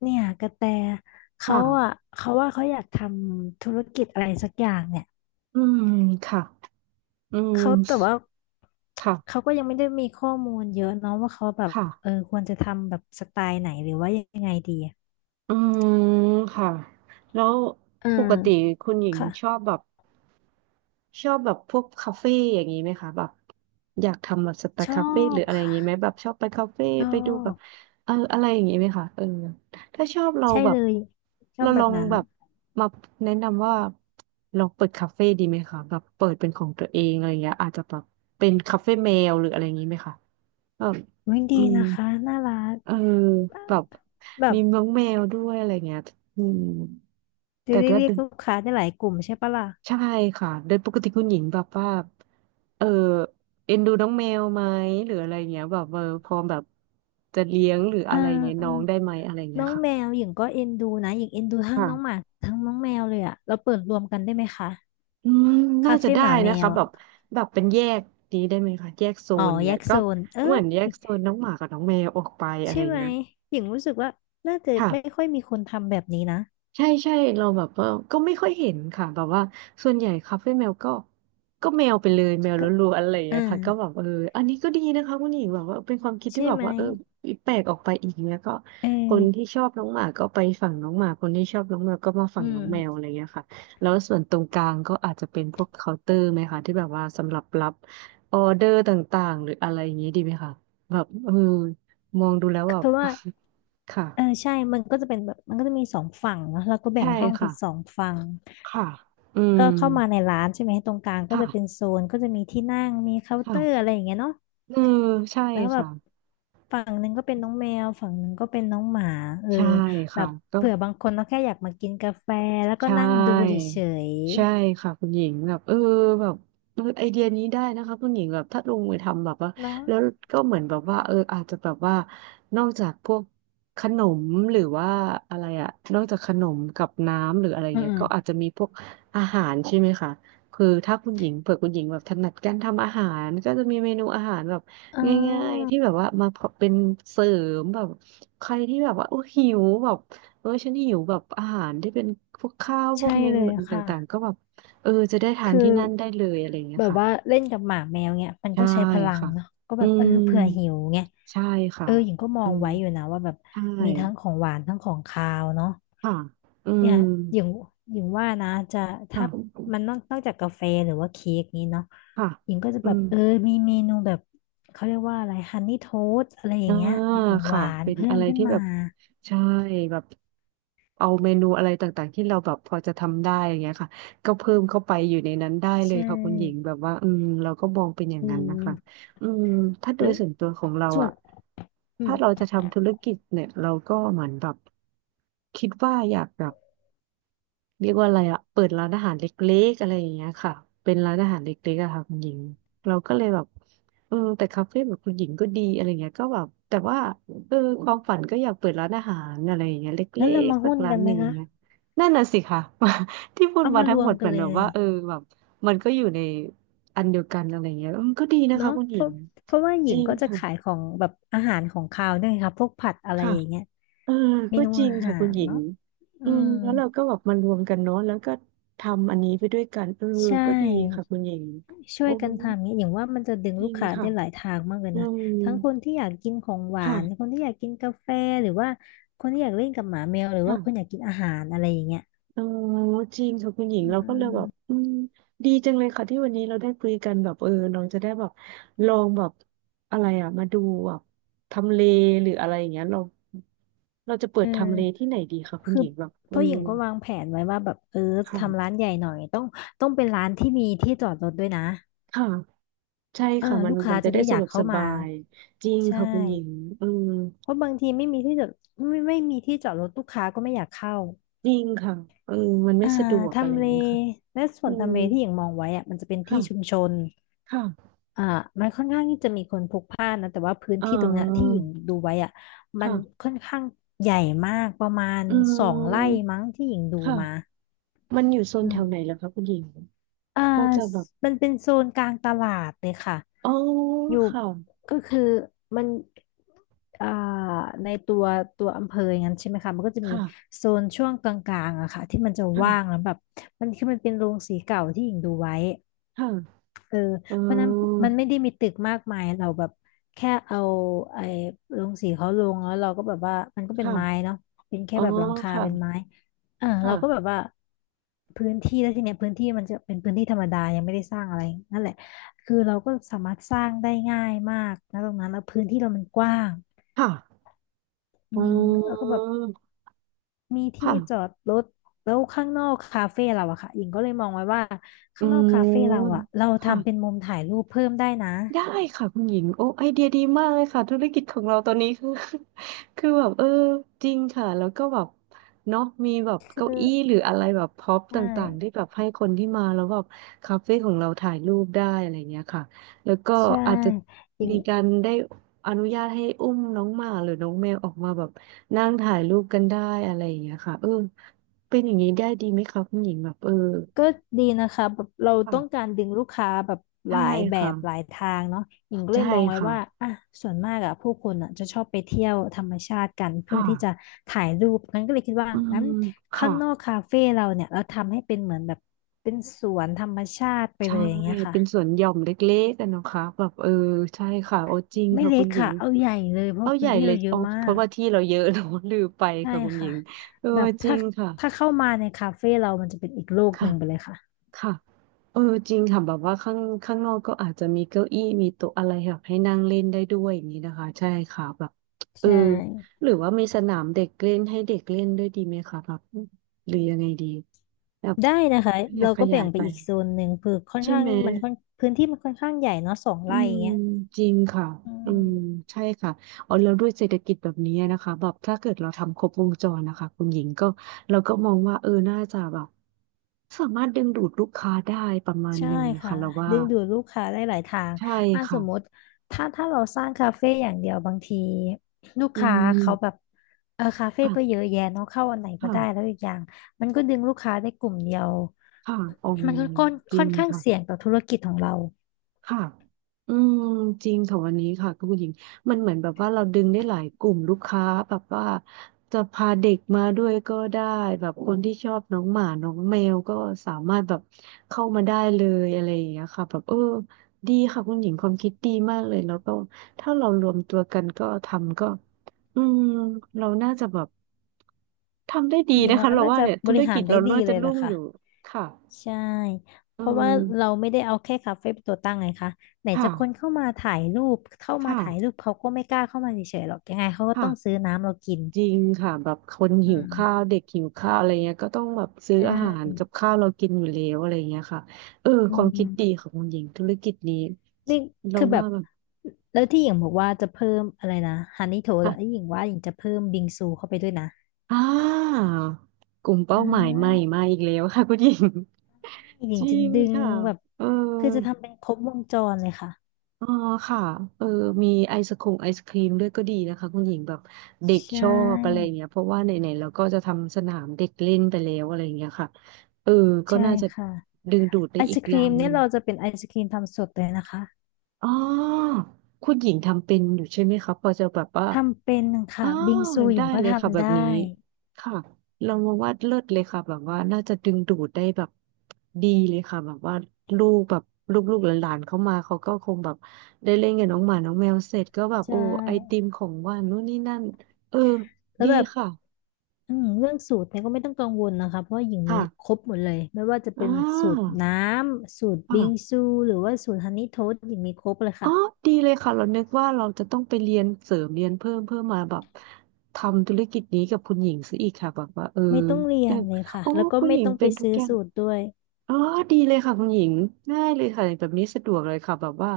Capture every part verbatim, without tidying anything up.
เนี่ยกระแตเขาค่ะอ่ะเขาว่าเขาอยากทำธุรกิจอะไรสักอย่างเนี่ยอืมค่ะอืมเขาแต่ว่าเขาค่ะก็ยังไม่ได้มีข้อมูลเยอะเนาะว่าเขาแบบค่ะเออควรจะทำแบบสไตล์ไหนหรือว่ายังไงดีอะอืมค่ะแล้วอืปมกติคุณหญิงค่ะชอบแบบชอบแบบพวกคาเฟ่อย่างนี้ไหมคะแบบอยากทำแบบสไตชล์อคาเฟ่หบรืออะไรอย่างนี้ไหมค่ะแบบชอบไปคาเฟ่ชอไปดูแบบบเอออะไรอย่างนี้ไหมคะเออถ้าชอบเราใช่แบเลบยชอเราบแบลอบงนั้นแบบมาแนะนำว่าลองเปิดคาเฟ่ดีไหมคะแบบเปิดเป็นของตัวเองอะไรอย่างเงี้ยอาจจะแบบเป็นคาเฟ่แมวหรืออะไรอย่างนี้ไหมคะเออวิ่งดีอืม นะคะน่ารักเออแบบแบมีบน้องแมวด้วยอะไรเงี้ยอืมจะแต่ได้ว่าเรียกลูกค้าได้หลายกลุ่มใช่ปะล่ะใช่ค่ะโดยปกติคุณหญิงแบบว่าเออเอ็นดูน้องแมวไหมหรืออะไรเงี้ยแบบเออพร้อมแบบจะเลี้ยงหรืออะอ่า ไรเงี้ยน้องได้ไหมอะไรเงี้น้ยองค่ะแมวหญิงก็เอ็นดูนะหญิงเอ็นดูทั้งน้องหมาค่ะทั้งน้องแมวเลยอะเราเปิดรวมกันได้ไหมคะอืมน่าคาจะเฟ่ได้หมาแมนะคะวแบอะบแบบเป็นแยกนี้ได้ไหมคะแยกโซอ๋อนแยเนี้ยกก็โซนเออเหมือนแยกโซนน้องหมากับน้องแมวออกไปอะไรใช่ไหมเงี้ยหญิงรู้สึกว่าน่าจะค่ะ ไม่ค่อยมีคนทำแบบนี้นะใช่ใช่เราแบบว่าก็ไม่ค่อยเห็นค่ะแบบว่าส่วนใหญ่คาเฟ่แมวก็ก็แมวไปเลยแมวก็ล้วนๆอะไรอย่างอ่าเงี้ยค่ะก็แบบเอออันนี้ก็ดีนะคะคุณหญิงแบบว่าเป็นความคิดที่ใช่แบบไหมว่าเออแปลกออกไปอีกเนี้ยก็เอคนอที่ชอบน้องหมาก็ไปฝั่งน้องหมาคนที่ชอบน้องแมวก็มาฝั่อืงน้มองแมวอะไรเงี้ยค่ะแล้วส่วนตรงกลางก็อาจจะเป็นพวกเคาน์เตอร์ไหมคะที่แบบว่าสำหรับรับออเดอร์ต่างๆหรืออะไรอย่างเงี้ยดีไหมคะแบบเออมองดูแล้วแบบ คือว่า ค่ะเออใช่มันก็จะเป็นแบบมันก็จะมีสองฝั่งเนอะแล้วก็แบ่ใช่งห้องเป็นสอค่ะ งฝั่งค่ะ อืม ก็เข้ามาในร้านใช่ไหมตรงกลางก็จะเป็นค่ะ โซนก็จะมีที่นั่งมีเคาน์เตอร์ค่ะอะไรอย่างเงี้ยเนาะ เออใช่แล้วแบค่ะ บฝั่งหนึ่งก็เป็นน้องแมวฝั่งหนึ่งก็เป็นน้องหมาเออใช่แบค่ะบก็ เผื่อบางคนเขาแค่อยากมากินกาแฟแล้วก็ใช่นั่งดูเฉยใช่ค่ะคุณหญิงแบบเออแบบเออไอเดียนี้ได้นะคะคุณหญิงแบบถ้าลงมือทำแบบว่าๆเนาะแล้วก็เหมือนแบบว่าเอออาจจะแบบว่านอกจากพวกขนมหรือว่าอะไรอะนอกจากขนมกับน้ำหรืออะไรอืมเงี้ๆยอืก็อาจมจะมีพวกอาหารใช่ไหมคะคือถ้าคุณหญิงเผื่อคุณหญิงแบบถนัดการทำอาหารก็จะมีเมนูอาหารแบบอ่ง่ายาๆที่แบบว่ามาเป็นเสริมแบบใครที่แบบว่าโอ้หิวแบบ เออฉันหิวแบบอาหารที่เป็นพวกข้าวพวใช่กเมเลนูยค่ะ ต่างๆก็แบบเออจะได้ทานคือที่นั่นได้เลยอะไรอย่างเงี้แบยบค่ะว่าเล่นกับหมาแมวเนี่ยมันใช่ก็ใช้พลังค่ะเนาะก็อืแบบเออมเผื่อหิวไงใช่ค่ะเออหญิงก็มออืงมไว้อยู่นะว่าแบบใช่มีทั้งของหวานทั้งของคาวเนาะค่ะอืเนี่มยหญิงหญิงว่านะจะค่ะถ้ามันนอกนอกจากกาแฟหรือว่าเค้กนี้เนาะค่ะหญิงก็จะอืแบบม เออมีเมนูแบบเขาเรียกว่าอะไรฮันนี่โทสอะไรอย่าอ่างเงี้ยเป็นของหค่ะวานเป็นเพิ่อะมไรขึ้นที่แบมาบใช่แบบเอาเมนูอะไรต่างๆที่เราแบบพอจะทำได้อย่างเงี้ยค่ะก็เพิ่มเข้าไปอยู่ในนั้นได้เลใชยค่ะคุณหญิง่แบบว่าอืมเราก็มองเป็นอย่างอืนั้นนะคะมอืมถ้าโดเอยอส่วนตัวของเราส่วนอ่ะอืถ้ามเราจะทำธุรกิจเนี่ยเราก็เหมือนแบบคิดว่าอยากแบบ เรียกว่าอะไรอะเปิดร้านอาหารเล็กๆอะไรอย่างเงี้ยค่ะเป็นร้านอาหารเล็กๆอะค่ะคุณหญิงเราก็เลยแบบเออแต่คาเฟ่แบบคุณหญิงก็ดีอะไรเงี้ยก็แบบแต่ว่าเออความฝันก็อยากเปิดร้านอาหารอะไรอย่างเงี้ยเลงั้็นเรากมาๆสักหุ้นร้ากันนไหหมนึ่งเงี้ยคะนั่นน่ะสิค่ะ ที่พูดเอามามาทั้รงวหมมดเหกัมืนอนเลแบบย ว่าเออแบบมันก็อยู่ในอันเดียวกันอะไรเงี้ยออมก็ดีนะคะเนาะคุณหเพญิราะงเพราะว่าหจญิริงงก็จะค่ะขายของแบบอาหารของคาวด้วยค่ะพวกผัดอะไรค่ะ อย่างเงี้ยเออเมก็นูจริอางหาค่ะคุณรหญิงเนาะอือืมมแล้วเราก็แบบมารวมกันเนาะแล้วก็ทำอันนี้ไปด้วยกันเออใชก็ดีค่ะ่ คุณหญิงช่วโอ้ยกันทำเงี้ยอย่างว่ามันจะดึงจลูริกงค้าค่ะได้หลายทางมากเลยอืนะมทั้งคนที่อยากกินของหวานคค่ะนที่อยากกินกาแฟหรือว่าคนที่อยากเล่นกับหมาแมวหรือว่าคนอค่ะยากกินอาหารอะไรอย่างเงี้ยเออจริงค่ะคุณหญิงอืเราก็เลยแบบมอืมดีจังเลยค่ะที่วันนี้เราได้คุยกันแบบเออเราจะได้แบบลองแบบอะไรอ่ะมาดูแบบทำเลหรืออะไรอย่างเงี้ยเราเราจะเปิเออดทำเลที่ไหนดีคะคุณคืหอญิงแบบเพเออราะหญิงก็วางแผนไว้ว่าแบบเออทำร้าค่ะนใหญ่หน่อยต้องต้องเป็นร้านที่มีที่จอดรถด้วยนะ ค่ะ ใช่เออค่ะมันลูกค้ามันจะจะได้ได้อสะยาดกวกเข้าสมาบายจริงใช่ค่ะคุณหญิงเออเพราะบางทีไม่มีที่จอดไม่ไม่มีที่จอดรถลูกค้าก็ไม่อยากเข้าจริงค่ะเออมันไม่อ่าสะดวกอะไรทำอเลย่างเงี้ยค่ะและส่อืวนมทำเลที่อย่างมองไว้อะมันจะเป็นที่ชุมค่ะชนค่ะอ่ามันค่อนข้างที่จะมีคนพลุกพล่านนะแต่ว่าพื้นอ่ที่ตรงเนี้ยที่าหญิงดูไว้อะมันค่ะค่อนข้างใหญ่มากประมาณอืสองไร่มมั้งที่หญิงดูมาค่ะมันอยู่โซนอืแถม วไหนเหรอคะคุณหญิงอ่าก็จะแบบมันเป็นโซนกลางตลาดเลยค่ะ อ๋ออยู่ค่ะก็คือมันอ่าในตัวตัวอำเภออย่างนั้นใช่ไหมคะมันก็จะมีค่ะโซนช่วงกลางๆอะค่ะที่มันจะว่างแล้วค่ะแบบมันคือมันเป็นโรงสีเก่าที่หญิงดูไว้ ค่ะเอออ๋เพราะนั้นอมันไม่ได้มีตึกมากมายเราแบบแค่เอาไอ้ลงสีเขาลงแล้วเราก็แบบว่ามันก็เป็นไม้ค่ะเนาะเป็นแค่อ๋อแบบหลังคาค่ะเป็นไม้อ่าเราก็แบค่ะบว่าพื้นที่แล้วทีเนี้ยพื้นที่มันจะเป็นพื้นที่ธรรมดายังไม่ได้สร้างอะไรนั่นแหละคือเราก็สามารถสร้างได้ง่ายมากนะตรงนั้นแล้วพื้นที่เรามันกว้างค่ะอือ๋มแล้วก็อแบบมีที่ค่ะจอดรถแล้วข้างนอกคาเฟ่เราอะค่ะหญิงก็เลยมองไว้ว่าอืข้างนอกคาเฟ่เราอะมเราค่ะ ทำเป็นมุมถ่ายรูปเพิ่มได้นะ ได้ค่ะคุณหญิงโอ้ไอเดียดีมากเลยค่ะธุรกิจของเราตอนนี้คือ คือแบบเออจริงค่ะแล้วก็แบบเนาะมีแบบเก้าอี้ก็หรืออะไรแบบพ็อปใชต่างๆที่่แบบให้คนที่มาแล้วแบบคาเฟ่ของเราถ่ายรูปได้อะไรเงี้ยค่ะแล้วก็ใช่อาจจะอย่างมีการได้อนุญาตให้อุ้มน้องหมาหรือน้องแมวออกมาแบบนั่งถ่ายรูปกันได้อะไรอย่างเงี้ยค่ะเออเป็นอย่างนี้ได้ดีไหมคะคุณหญิงแบบเออก็ดีนะคะแบบเราต้องกาค่ะรดึงลูกค้าแบบหใช่ลายแบค่ะบหลายทางเนาะหญิงก็เลใช่ยมองไว้ค่ะว่าอ่ะส่วนมากอะผู้คนอะจะชอบไปเที่ยวธรรมชาติกันเพื่อค่ะ ที่จะถ่ายรูปงั้นก็เลยคิดว่าอืงั้มนข้าค่ะงนอกคาเฟ่เราเนี่ยเราทำให้เป็นเหมือนแบบเป็นสวนธรรมชาติไปเลใช่ยอย่างเงี้ยค่ะเป็นสวนหย่อมเล็กๆกันนะคะแบบเออใช่ค่ะโอ้จริงไม่ค่ะเล็คุกณหญิค่ะงเอาใหญ่เลยเพเอาราะใหพื้นญ่ที่เลเรายเยอะเอามาเพราะกว่าที่เราเยอะเราลืมไปใช่ค่ะคุณหญิค่ะงเออแบบจริถ้างค่ะถ้าเข้ามาในคาเฟ่เรามันจะเป็นอีกโลกหค่ะนึ่งไปเลยค่ะค่ะเออจริงค่ะแบบว่าข้างข้างนอกก็อาจจะมีเก้าอี้มีโต๊ะอะไรแบบให้นั่งเล่นได้ด้วยอย่างนี้นะคะใช่ค่ะแบบเออใช่ หรือว่ามีสนามเด็กเล่นให้เด็กเล่นด้วยดีไหมคะแบบหรือยังไงดีแบบได้นะคะขยัเราบขก็ยาแบ่ยงไปไปอีกโซนหนึ่งคือค่อนใช่ข้างไหม มันค่อนพื้นที่มันค่อนข้างใหญ่เนาะสองอืไร่อย่ามงเงี้ยจริงค่ะอือืมมใช่ค่ะเอาแล้วด้วยเศรษฐกิจแบบนี้นะคะแบบถ้าเกิดเราทำครบวงจรนะคะคุณหญิงก็เราก็มองว่าเออน่าจะแบบสามารถดึงดูดลูกค้าได้ประมาณใช่หนึ่งนะค่ะคะเราว่าดึงดูดลูกค้าได้หลายทางใช่อ่ะสค่ะมมติถ้าถ้าเราสร้างคาเฟ่อย่างเดียวบางทีลูกอืค้าเขาแบมบเออคาเฟ่ก็เยค่ะอะแยะเนาะเข้าอันไหนก็ได้แล้ค่ะวอีกอย่างมันก็ดึงลูกค้าได้กลุ่มเดียวค่ะอ๋อมันก็ค่อนจริค่องนข้างค่ะ เสี่ยงต่อธุรกิจของเราค่ะอืมจริงค่ะวันนี้ค่ะคุณผู้หญิงมันเหมือนแบบว่าเราดึงได้หลายกลุ่มลูกค้าแบบว่าจะพาเด็กมาด้วยก็ได้แบบคนที่ชอบน้องหมาน้องแมวก็สามารถแบบเข้ามาได้เลยอะไรอย่างเงี้ยค่ะแบบเออดีค่ะคุณหญิงความคิดดีมากเลยแล้วก็ถ้าเรารวมตัวกันก็ทำก็อืมเราน่าจะแบบทำได้ดีอย่างนะว่าคะเราน่าว่าจะเนี่ยบธุรริหากิรจได้เราดีน่าเลจะยรุ่ล่ะงอค่ะ ยู่ค่ะใช่เพอืราะว่ามเราไม่ได้เอาแค่คาเฟ่เป็นตัวตั้งไงคะไหนจะคนค่ะเข้ามาถ่ายรูปเข้ามาค่ะถ่ายรูปเขาก็ไม่กล้าเข้ามาเฉยๆหรอกยังไงเขาก็ต้องซื้ค่ะ อน้ำเรากินจริงค่ะแบบคนอืหิวมข้าวเด็กหิวข้าวอะไรเงี้ยก็ต้องแบบซื้อใชอาหาร่กับข้าวเรากินอยู่แล้วอะไรเงี้ยค่ะเอออืความคิดดีมของคุณหญิงธุรกิจนี้นี่เราคือแบว่าบแบบแล้วที่หญิงบอกว่าจะเพิ่มอะไรนะฮันนี่โถแล้อ่ะวหญิงว่าหญิงจะเพิ่มบิงซูเข้าไปด้วยนะอ่ากลุ่มเป้าอ่หมายใหม่ามาอีกแล้วค่ะคุณหญิง หญิจงริจะงดึงค่ะแบบเออ คือจะทำเป็นครบวงจรเลยค่ะอ๋อค่ะเออมีไอศคงไอศครีมด้วยก็ดีนะคะคุณหญิงแบบเด็กใชชอบอะไรอ่ย่างเงี้ยเพราะว่าไหนๆเราก็จะทำสนามเด็กเล่นไปแล้วอะไรอย่างเงี้ยค่ะเออก็ใช่น่าจะค่ะดึงดูดไอได้อีศกคอย่ารีมงหเนี่นึ่ยงเราจะเป็นไอศครีมทำสดเลยนะคะ อ๋อคุณหญิงทำเป็นอยู่ใช่ไหมคะพอจะแบบว่า ทำเป็นอ๋ค่ะอบิงซูหยได้งก็เลยค่ะแบทำบนี้ได้ค่ะเรามาว่าเลิศเลยค่ะแบบว่าน่าจะดึงดูดได้แบบดีเลยค่ะแบบว่าลูกแบบลูกๆหลานๆเข้ามาเขาก็คงแบบได้เล่นกับน้องหมาน้องแมวเสร็จก็แบบใชโอ้ไอติ่มของว่านนู่นนี่นั่นเออแล้วดีแบบค่ะอืมเรื่องสูตรเนี่ยก็ไม่ต้องกังวลนะคะเพราะว่าหญิงมีค่ะครบหมดเลยไม่ว่าจะอ่เป็นสูตราน้ำสูตรบิงค่ะซูหรือว่าสูตรฮันนี่โทสต์หญิงมีครบเลยอ๋อค่ะดีเลยค่ะเรานึกว่าเราจะต้องไปเรียนเสริมเรียนเพิ่มเพื่อมาแบบทำธุรกิจนี้กับคุณหญิงซะอีกค่ะแบบว่าเออไม่ต้องเรียแต่นเลยค่ะโอ้แล้วก็คุณไม่หญิงต้องไปเป็นทุกซื้ออย่าง สูตรด้วยอ๋อดีเลยค่ะคุณหญิงง่ายเลยค่ะแบบนี้สะดวกเลยค่ะแบบว่า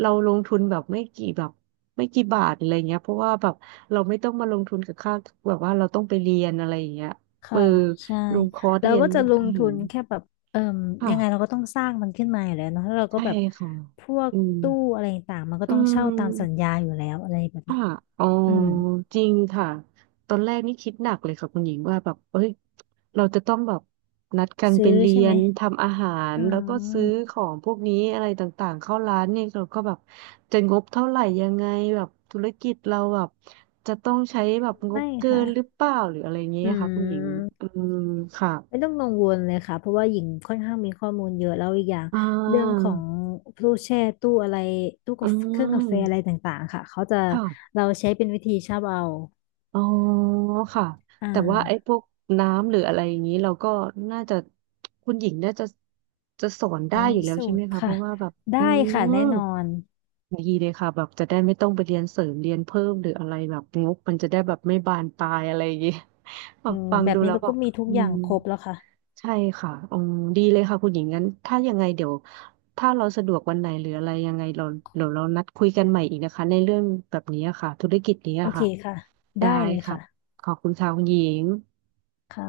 เราลงทุนแบบไม่กี่แบบไม่กี่บาทอะไรเงี้ยเพราะว่าแบบเราไม่ต้องมาลงทุนกับค่าแบบว่าเราต้องไปเรียนอะไรอย่างเงี้ยเออค่ะใช่ลงคอร์สเราเรียนก็จะลอางหาทุรนแค่แบบเอ่มยังไงเราค่ะก็ต้องสร้างมันขึ้นมาอยู่แล้วเนาะแล้วเราก็ใช่แบบค่ะพวกอืมตู้อะไรต่างๆมันก็อืต้องเช่าตามสัญม ญาอยู่แล้วอะไรแบบเนี้ค่ะยอ๋ออืมจริงค่ะตอนแรกนี่คิดหนักเลยค่ะคุณหญิงว่าแบบเอ้ยเราจะต้องแบบนัดกันซื้ไปอเรีใช่ยไหม นทำอาหารอ๋แล้วก็ซื้ออของพวกนี้อะไรต่างๆเข้าร้านเนี่ยเราก็แบบจะงบเท่าไหร่ยังไงแบบธุรกิจเราแบบจะต้องใช้แบบงบไม่เกิค่ะนหรือเปล่าหรืออะไรเงี้อืยค่ะคุณหญิงมอืมค่ะไม่ต้องกังวลเลยค่ะเพราะว่าหญิงค่อนข้างมีข้อมูลเยอะแล้วอีกอย่างอ่เรื่องขาองตู้แช่ตู้อะไรตู้อืกาแฟเครื่องกาแฟอะไรมต่างๆค่ะเขาจะค่ะ เราใช้เป็นวิธีชอบเอาอ๋อค่ะอ่แต่ว่าไอ้าพวกน้ำหรืออะไรอย่างนี้เราก็น่าจะคุณหญิงน่าจะจะสอนหญิได้งอมียู่แล้วสูใช่ไหมตรคะเพค่ะราะว่าแบบได้อืค่ะมแน่นอนดีเลยค่ะแบบจะได้ไม่ต้องไปเรียนเสริมเรียนเพิ่มหรืออะไรแบบงกมันจะได้แบบไม่บานปลายอะไรอย่างนี้ แบอืบมฟังแบบดูนี้แล้วเราแบก็บมีทุกอือย่างมครบแล้วค่ะใช่ค่ะอ๋อดีเลยค่ะคุณหญิงงั้นถ้ายังไงเดี๋ยวถ้าเราสะดวกวันไหนหรืออะไรยังไงเราเดี๋ยวเรานัดคุยกันใหม่อีกนะคะในเรื่องแบบนี้อะค่ะธุรกิจนี้โออะเคค่ะ ค่ะได้ได้เลยค่ะค่ะขอบคุณค่ะคุณหญิงค่ะ